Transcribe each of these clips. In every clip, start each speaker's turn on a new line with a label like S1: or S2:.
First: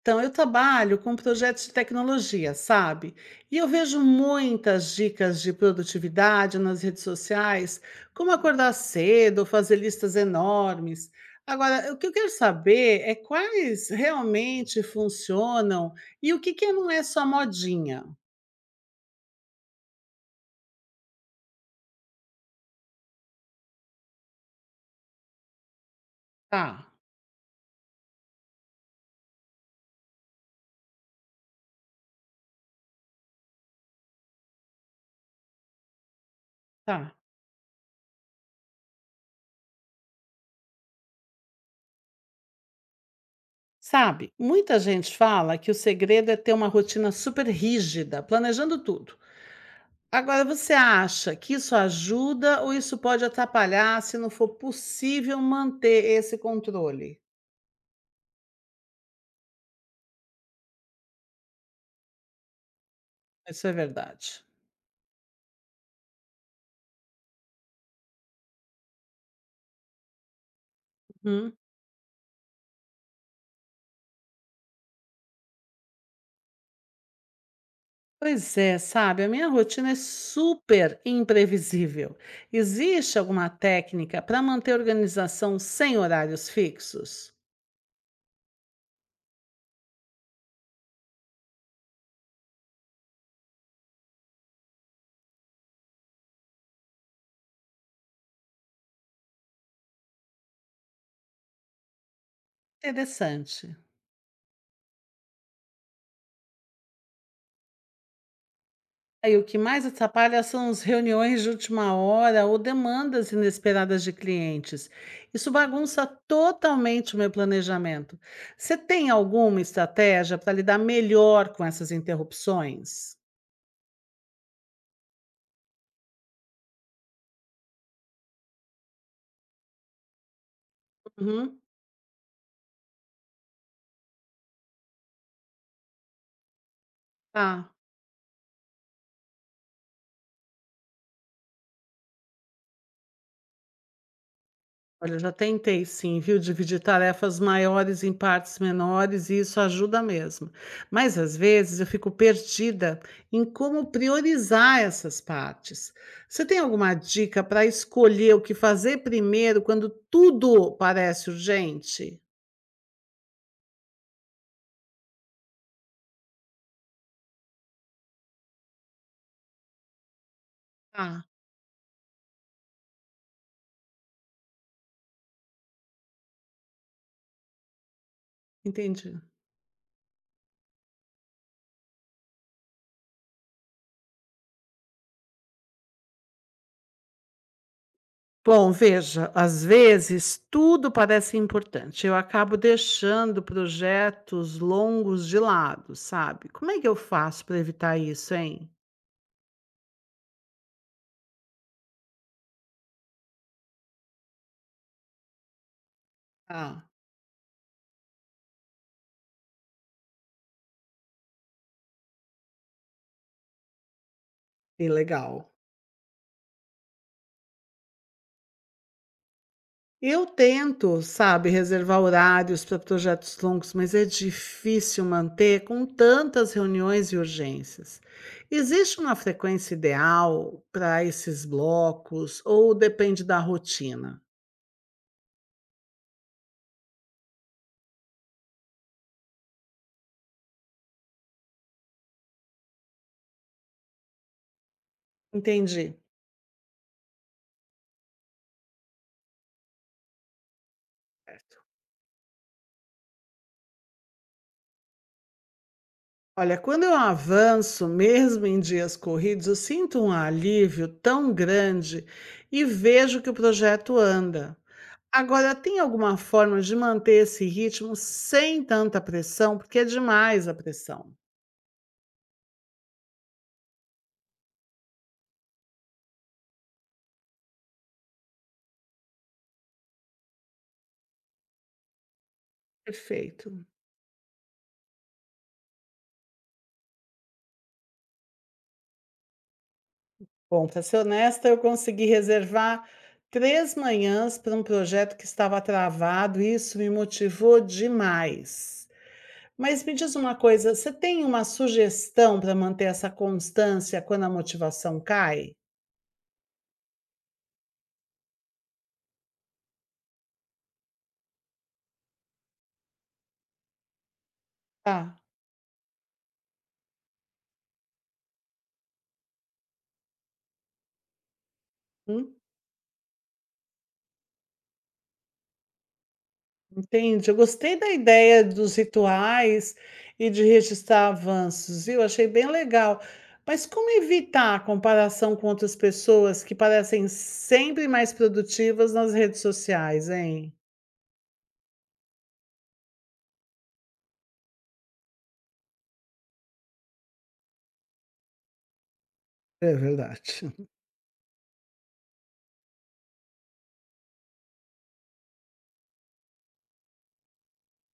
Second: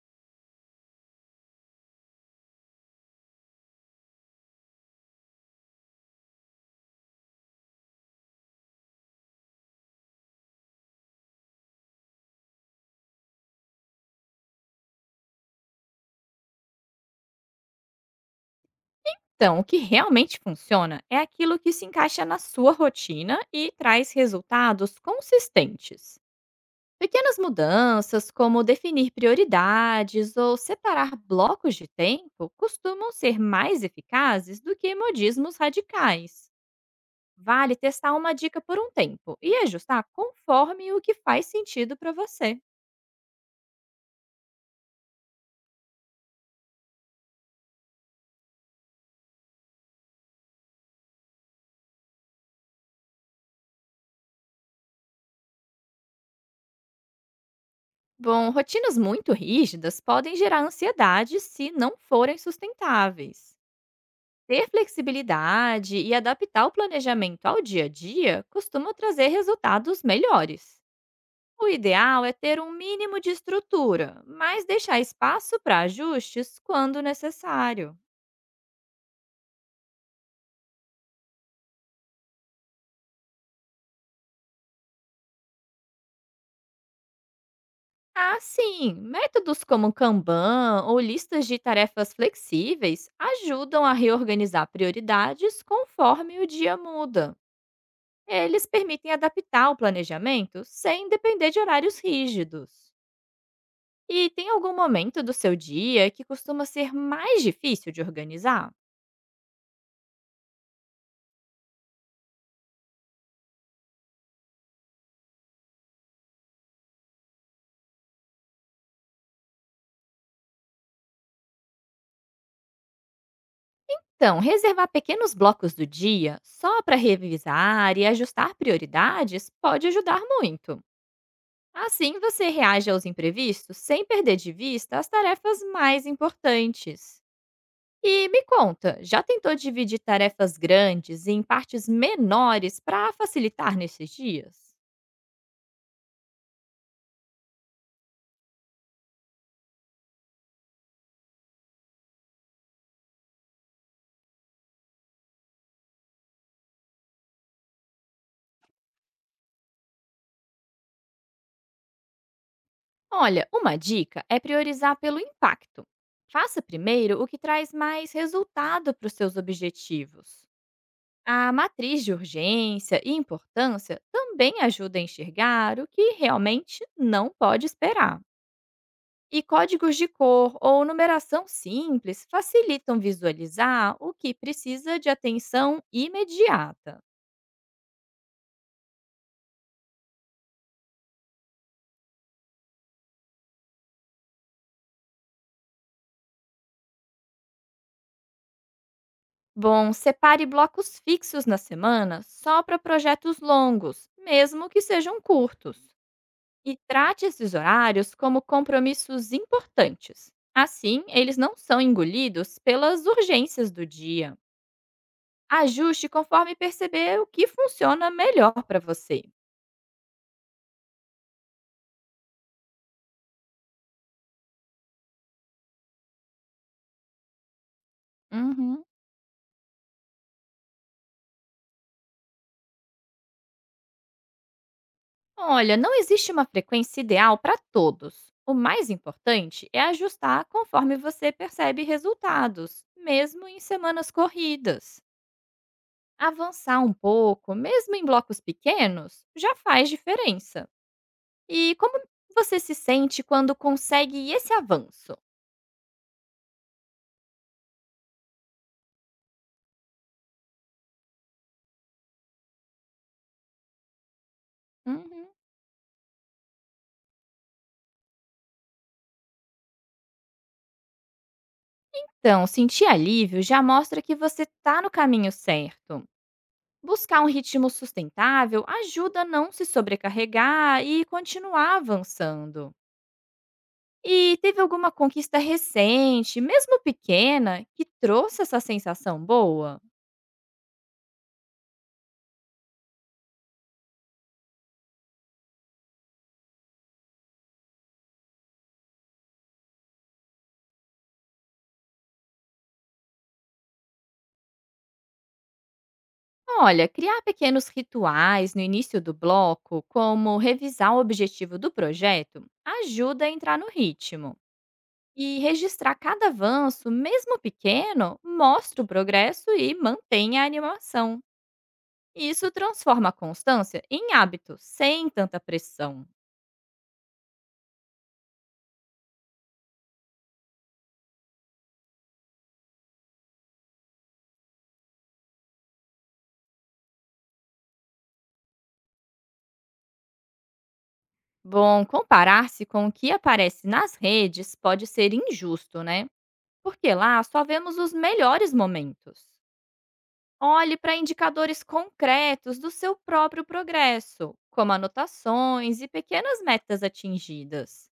S1: Então, eu trabalho com projetos de tecnologia, sabe? E eu vejo muitas dicas de produtividade nas redes sociais, como acordar cedo, ou fazer listas enormes. Agora, o que eu quero saber é quais realmente funcionam e o que que não é só modinha.
S2: Então, o que realmente funciona é aquilo que se encaixa na sua rotina e traz resultados consistentes.
S1: Tá,
S2: Pequenas mudanças, como definir prioridades ou separar blocos de tempo, costumam ser mais eficazes do que modismos radicais.
S1: tá.
S2: Vale testar uma dica por um tempo e ajustar conforme o que faz sentido para você.
S1: Sabe, muita gente fala que o segredo é ter uma rotina super rígida, planejando tudo. Agora, você acha que isso ajuda ou isso pode atrapalhar se não for possível manter esse controle?
S2: Bom, rotinas muito rígidas podem gerar ansiedade se não forem sustentáveis.
S1: Isso é verdade.
S2: Ter flexibilidade e adaptar o planejamento ao dia a dia costuma trazer resultados melhores.
S1: Uhum.
S2: O ideal é ter um mínimo de estrutura, mas deixar espaço para ajustes quando necessário.
S1: Pois é, sabe, a minha rotina é super imprevisível. Existe alguma técnica para manter a organização sem horários fixos?
S2: Ah, sim! Métodos como Kanban ou listas de tarefas flexíveis ajudam a reorganizar prioridades conforme o dia muda. Eles permitem adaptar o planejamento sem depender de horários rígidos.
S1: Interessante.
S2: E tem algum momento do seu dia que costuma ser mais difícil de organizar?
S1: E o que mais atrapalha são as reuniões de última hora ou demandas inesperadas de clientes. Isso bagunça totalmente o meu planejamento. Você tem alguma estratégia para lidar melhor com essas interrupções?
S2: Então, reservar pequenos blocos do dia só para revisar e ajustar prioridades pode ajudar muito.
S1: Uhum,
S2: Assim, você reage aos imprevistos sem perder de vista as tarefas mais importantes.
S1: tá.
S2: E me conta, já tentou dividir tarefas grandes em partes menores para facilitar nesses dias?
S1: Olha, eu já tentei sim, viu, dividir tarefas maiores em partes menores e isso ajuda mesmo. Mas às vezes eu fico perdida em como priorizar essas partes. Você tem alguma dica para escolher o que fazer primeiro quando tudo parece urgente?
S2: Olha, uma dica é priorizar pelo impacto. Faça primeiro o que traz mais resultado para os seus objetivos.
S1: Ah,
S2: A matriz de urgência e importância também ajuda a enxergar o que realmente não pode esperar.
S1: entendi.
S2: E códigos de cor ou numeração simples facilitam visualizar o que precisa de atenção imediata.
S1: Bom, veja, às vezes tudo parece importante. Eu acabo deixando projetos longos de lado, sabe? Como é que eu faço para evitar isso, hein?
S2: Bom, separe blocos fixos na semana só para projetos longos, mesmo que sejam curtos. E
S1: Ah.
S2: trate esses horários como compromissos importantes. Assim, eles não são engolidos pelas urgências do dia.
S1: Sim, legal.
S2: Ajuste conforme perceber o que funciona melhor para você.
S1: Eu tento, sabe, reservar horários para projetos longos, mas é difícil manter com tantas reuniões e urgências.
S2: Uhum.
S1: Existe uma frequência ideal para esses blocos ou depende da rotina?
S2: Olha, não existe uma frequência ideal para todos. O mais importante é ajustar conforme você percebe resultados, mesmo em semanas corridas.
S1: Entendi.
S2: Avançar um pouco, mesmo em blocos pequenos, já faz diferença. E como você se sente quando consegue esse avanço?
S1: Olha, quando eu avanço, mesmo em dias corridos, eu sinto um alívio tão grande e vejo que o projeto anda.
S2: Uhum.
S1: Agora, tem alguma forma de manter esse ritmo sem tanta pressão? Porque é demais a pressão.
S2: Então, sentir alívio já mostra que você está no caminho certo. Buscar um ritmo sustentável ajuda a não se sobrecarregar e continuar avançando.
S1: Perfeito.
S2: E teve alguma conquista recente, mesmo pequena, que trouxe essa sensação boa?
S1: Bom, para ser honesta, eu consegui reservar 3 manhãs para um projeto que estava travado e isso me motivou demais. Mas me diz uma coisa, você tem uma sugestão para manter essa constância quando a motivação cai?
S2: Olha, criar pequenos rituais no início do bloco, como revisar o objetivo do projeto, ajuda a entrar no ritmo.
S1: Tá.
S2: E registrar cada avanço, mesmo pequeno, mostra o progresso e mantém a animação.
S1: Hum?
S2: Isso transforma a constância em hábito, sem tanta pressão.
S1: Entendi. Eu gostei da ideia dos rituais e de registrar avanços, viu? Achei bem legal. Mas como evitar a comparação com outras pessoas que parecem sempre mais produtivas nas redes sociais, hein?
S2: Bom, comparar-se com o que aparece nas redes pode ser injusto, né? Porque lá só vemos os melhores momentos.
S1: É verdade.
S2: Olhe para indicadores concretos do seu próprio progresso, como anotações e pequenas metas atingidas.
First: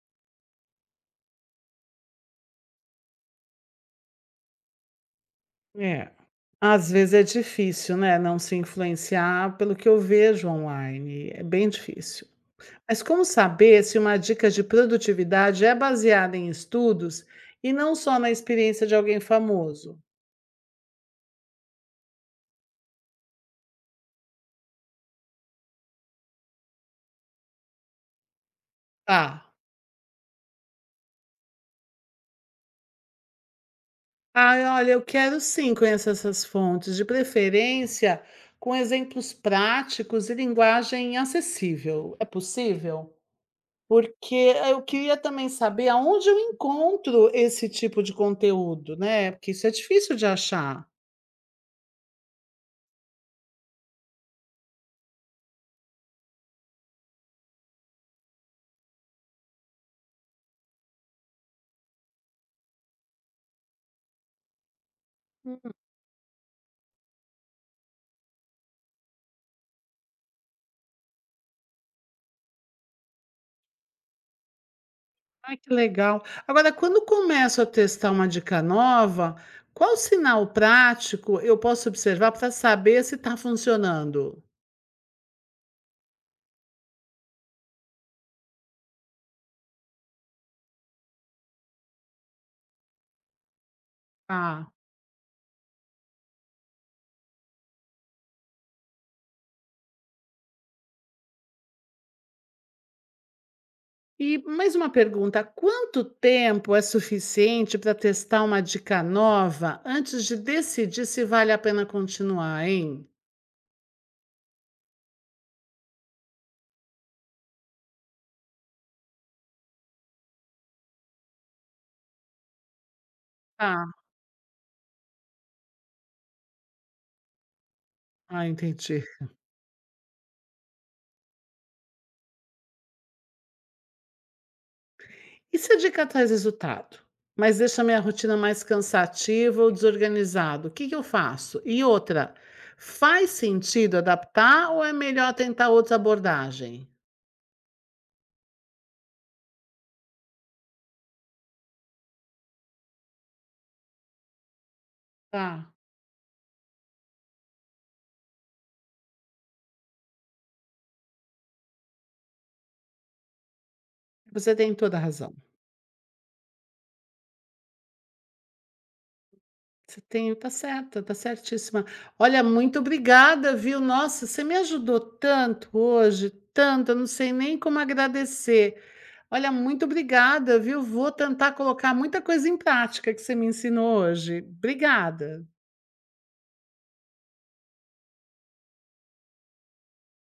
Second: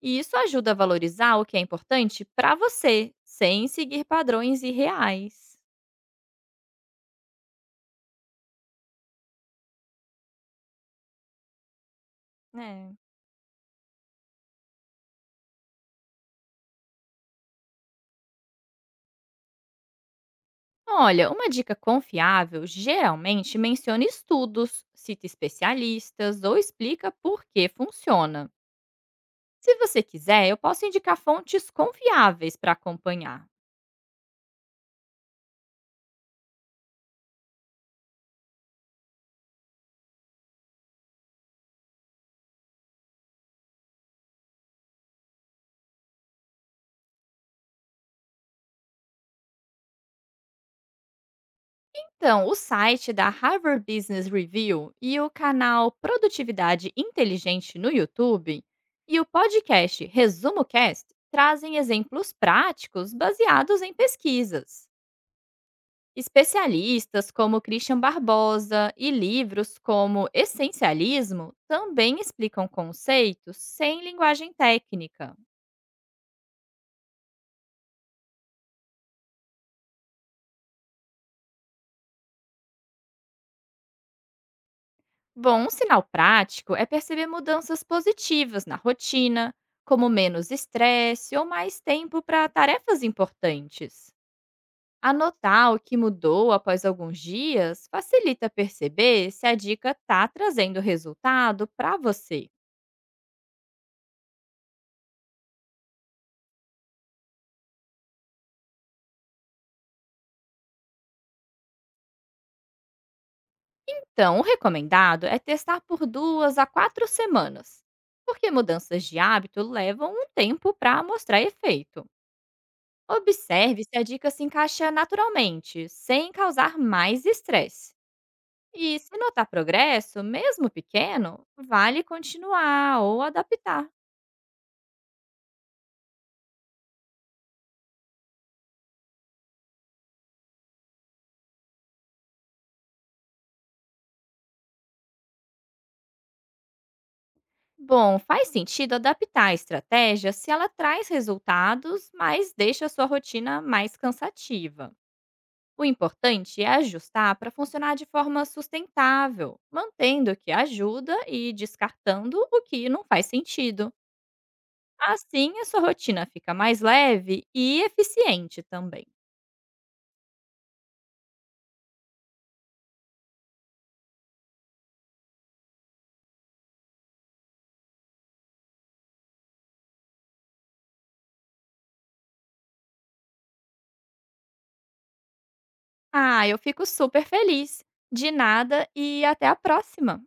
S2: E isso ajuda a valorizar o que é importante para você, sem seguir padrões irreais.
S1: É. Às vezes é difícil, né? Não se influenciar pelo que eu vejo online. É bem difícil.
S2: Né?
S1: Mas como saber se uma dica de produtividade é baseada em estudos e não só na experiência de alguém famoso?
S2: Olha, uma dica confiável geralmente menciona estudos, cita especialistas ou explica por que funciona.
S1: Tá.
S2: Se você quiser, eu posso indicar fontes confiáveis para acompanhar.
S1: Ai, olha, eu quero sim conhecer essas fontes, de preferência com exemplos práticos e linguagem acessível. É possível? Porque eu queria também saber aonde eu encontro esse tipo de conteúdo, né? Porque isso é difícil de achar.
S2: Então, o site da Harvard Business Review e o canal Produtividade Inteligente no YouTube e o podcast Resumo Cast trazem exemplos práticos baseados em pesquisas. Especialistas como Christian Barbosa e livros como Essencialismo também explicam conceitos sem linguagem técnica.
S1: Ai, que legal. Agora, quando começo a testar uma dica nova, qual sinal prático eu posso observar para saber se está funcionando?
S2: Bom, um sinal prático é perceber mudanças positivas na rotina, como menos estresse ou mais tempo para tarefas importantes.
S1: Tá.
S2: Anotar o que mudou após alguns dias facilita perceber se a dica está trazendo resultado para você.
S1: E mais uma pergunta: quanto tempo é suficiente para testar uma dica nova antes de decidir se vale a pena continuar, hein?
S2: Então, o recomendado é testar por duas a quatro semanas, porque mudanças de hábito levam um tempo para mostrar efeito. Observe
S1: Ah,
S2: se a dica se encaixa naturalmente, sem causar mais estresse.
S1: ah,
S2: E
S1: entendi.
S2: se notar progresso, mesmo pequeno, vale continuar ou adaptar.
S1: E se a dica traz resultado, mas deixa a minha rotina mais cansativa ou desorganizada, o que que eu faço? E outra, faz sentido adaptar ou é melhor tentar outra abordagem?
S2: Bom, faz sentido adaptar a estratégia se ela traz resultados, mas deixa a sua rotina mais cansativa.
S1: Tá,
S2: O importante é ajustar para funcionar de forma sustentável, mantendo o que ajuda e descartando o que não faz sentido.
S1: você tem toda a razão.
S2: Assim, a sua rotina fica mais leve e eficiente também.
S1: Você tem tá certíssima. Olha, muito obrigada, viu. Nossa, você me ajudou tanto hoje, tanto, eu não sei nem como agradecer. Olha, muito obrigada, viu. Vou tentar colocar muita coisa em prática que você me ensinou hoje. Obrigada.
S2: Ah, eu fico super feliz! De nada e até a próxima!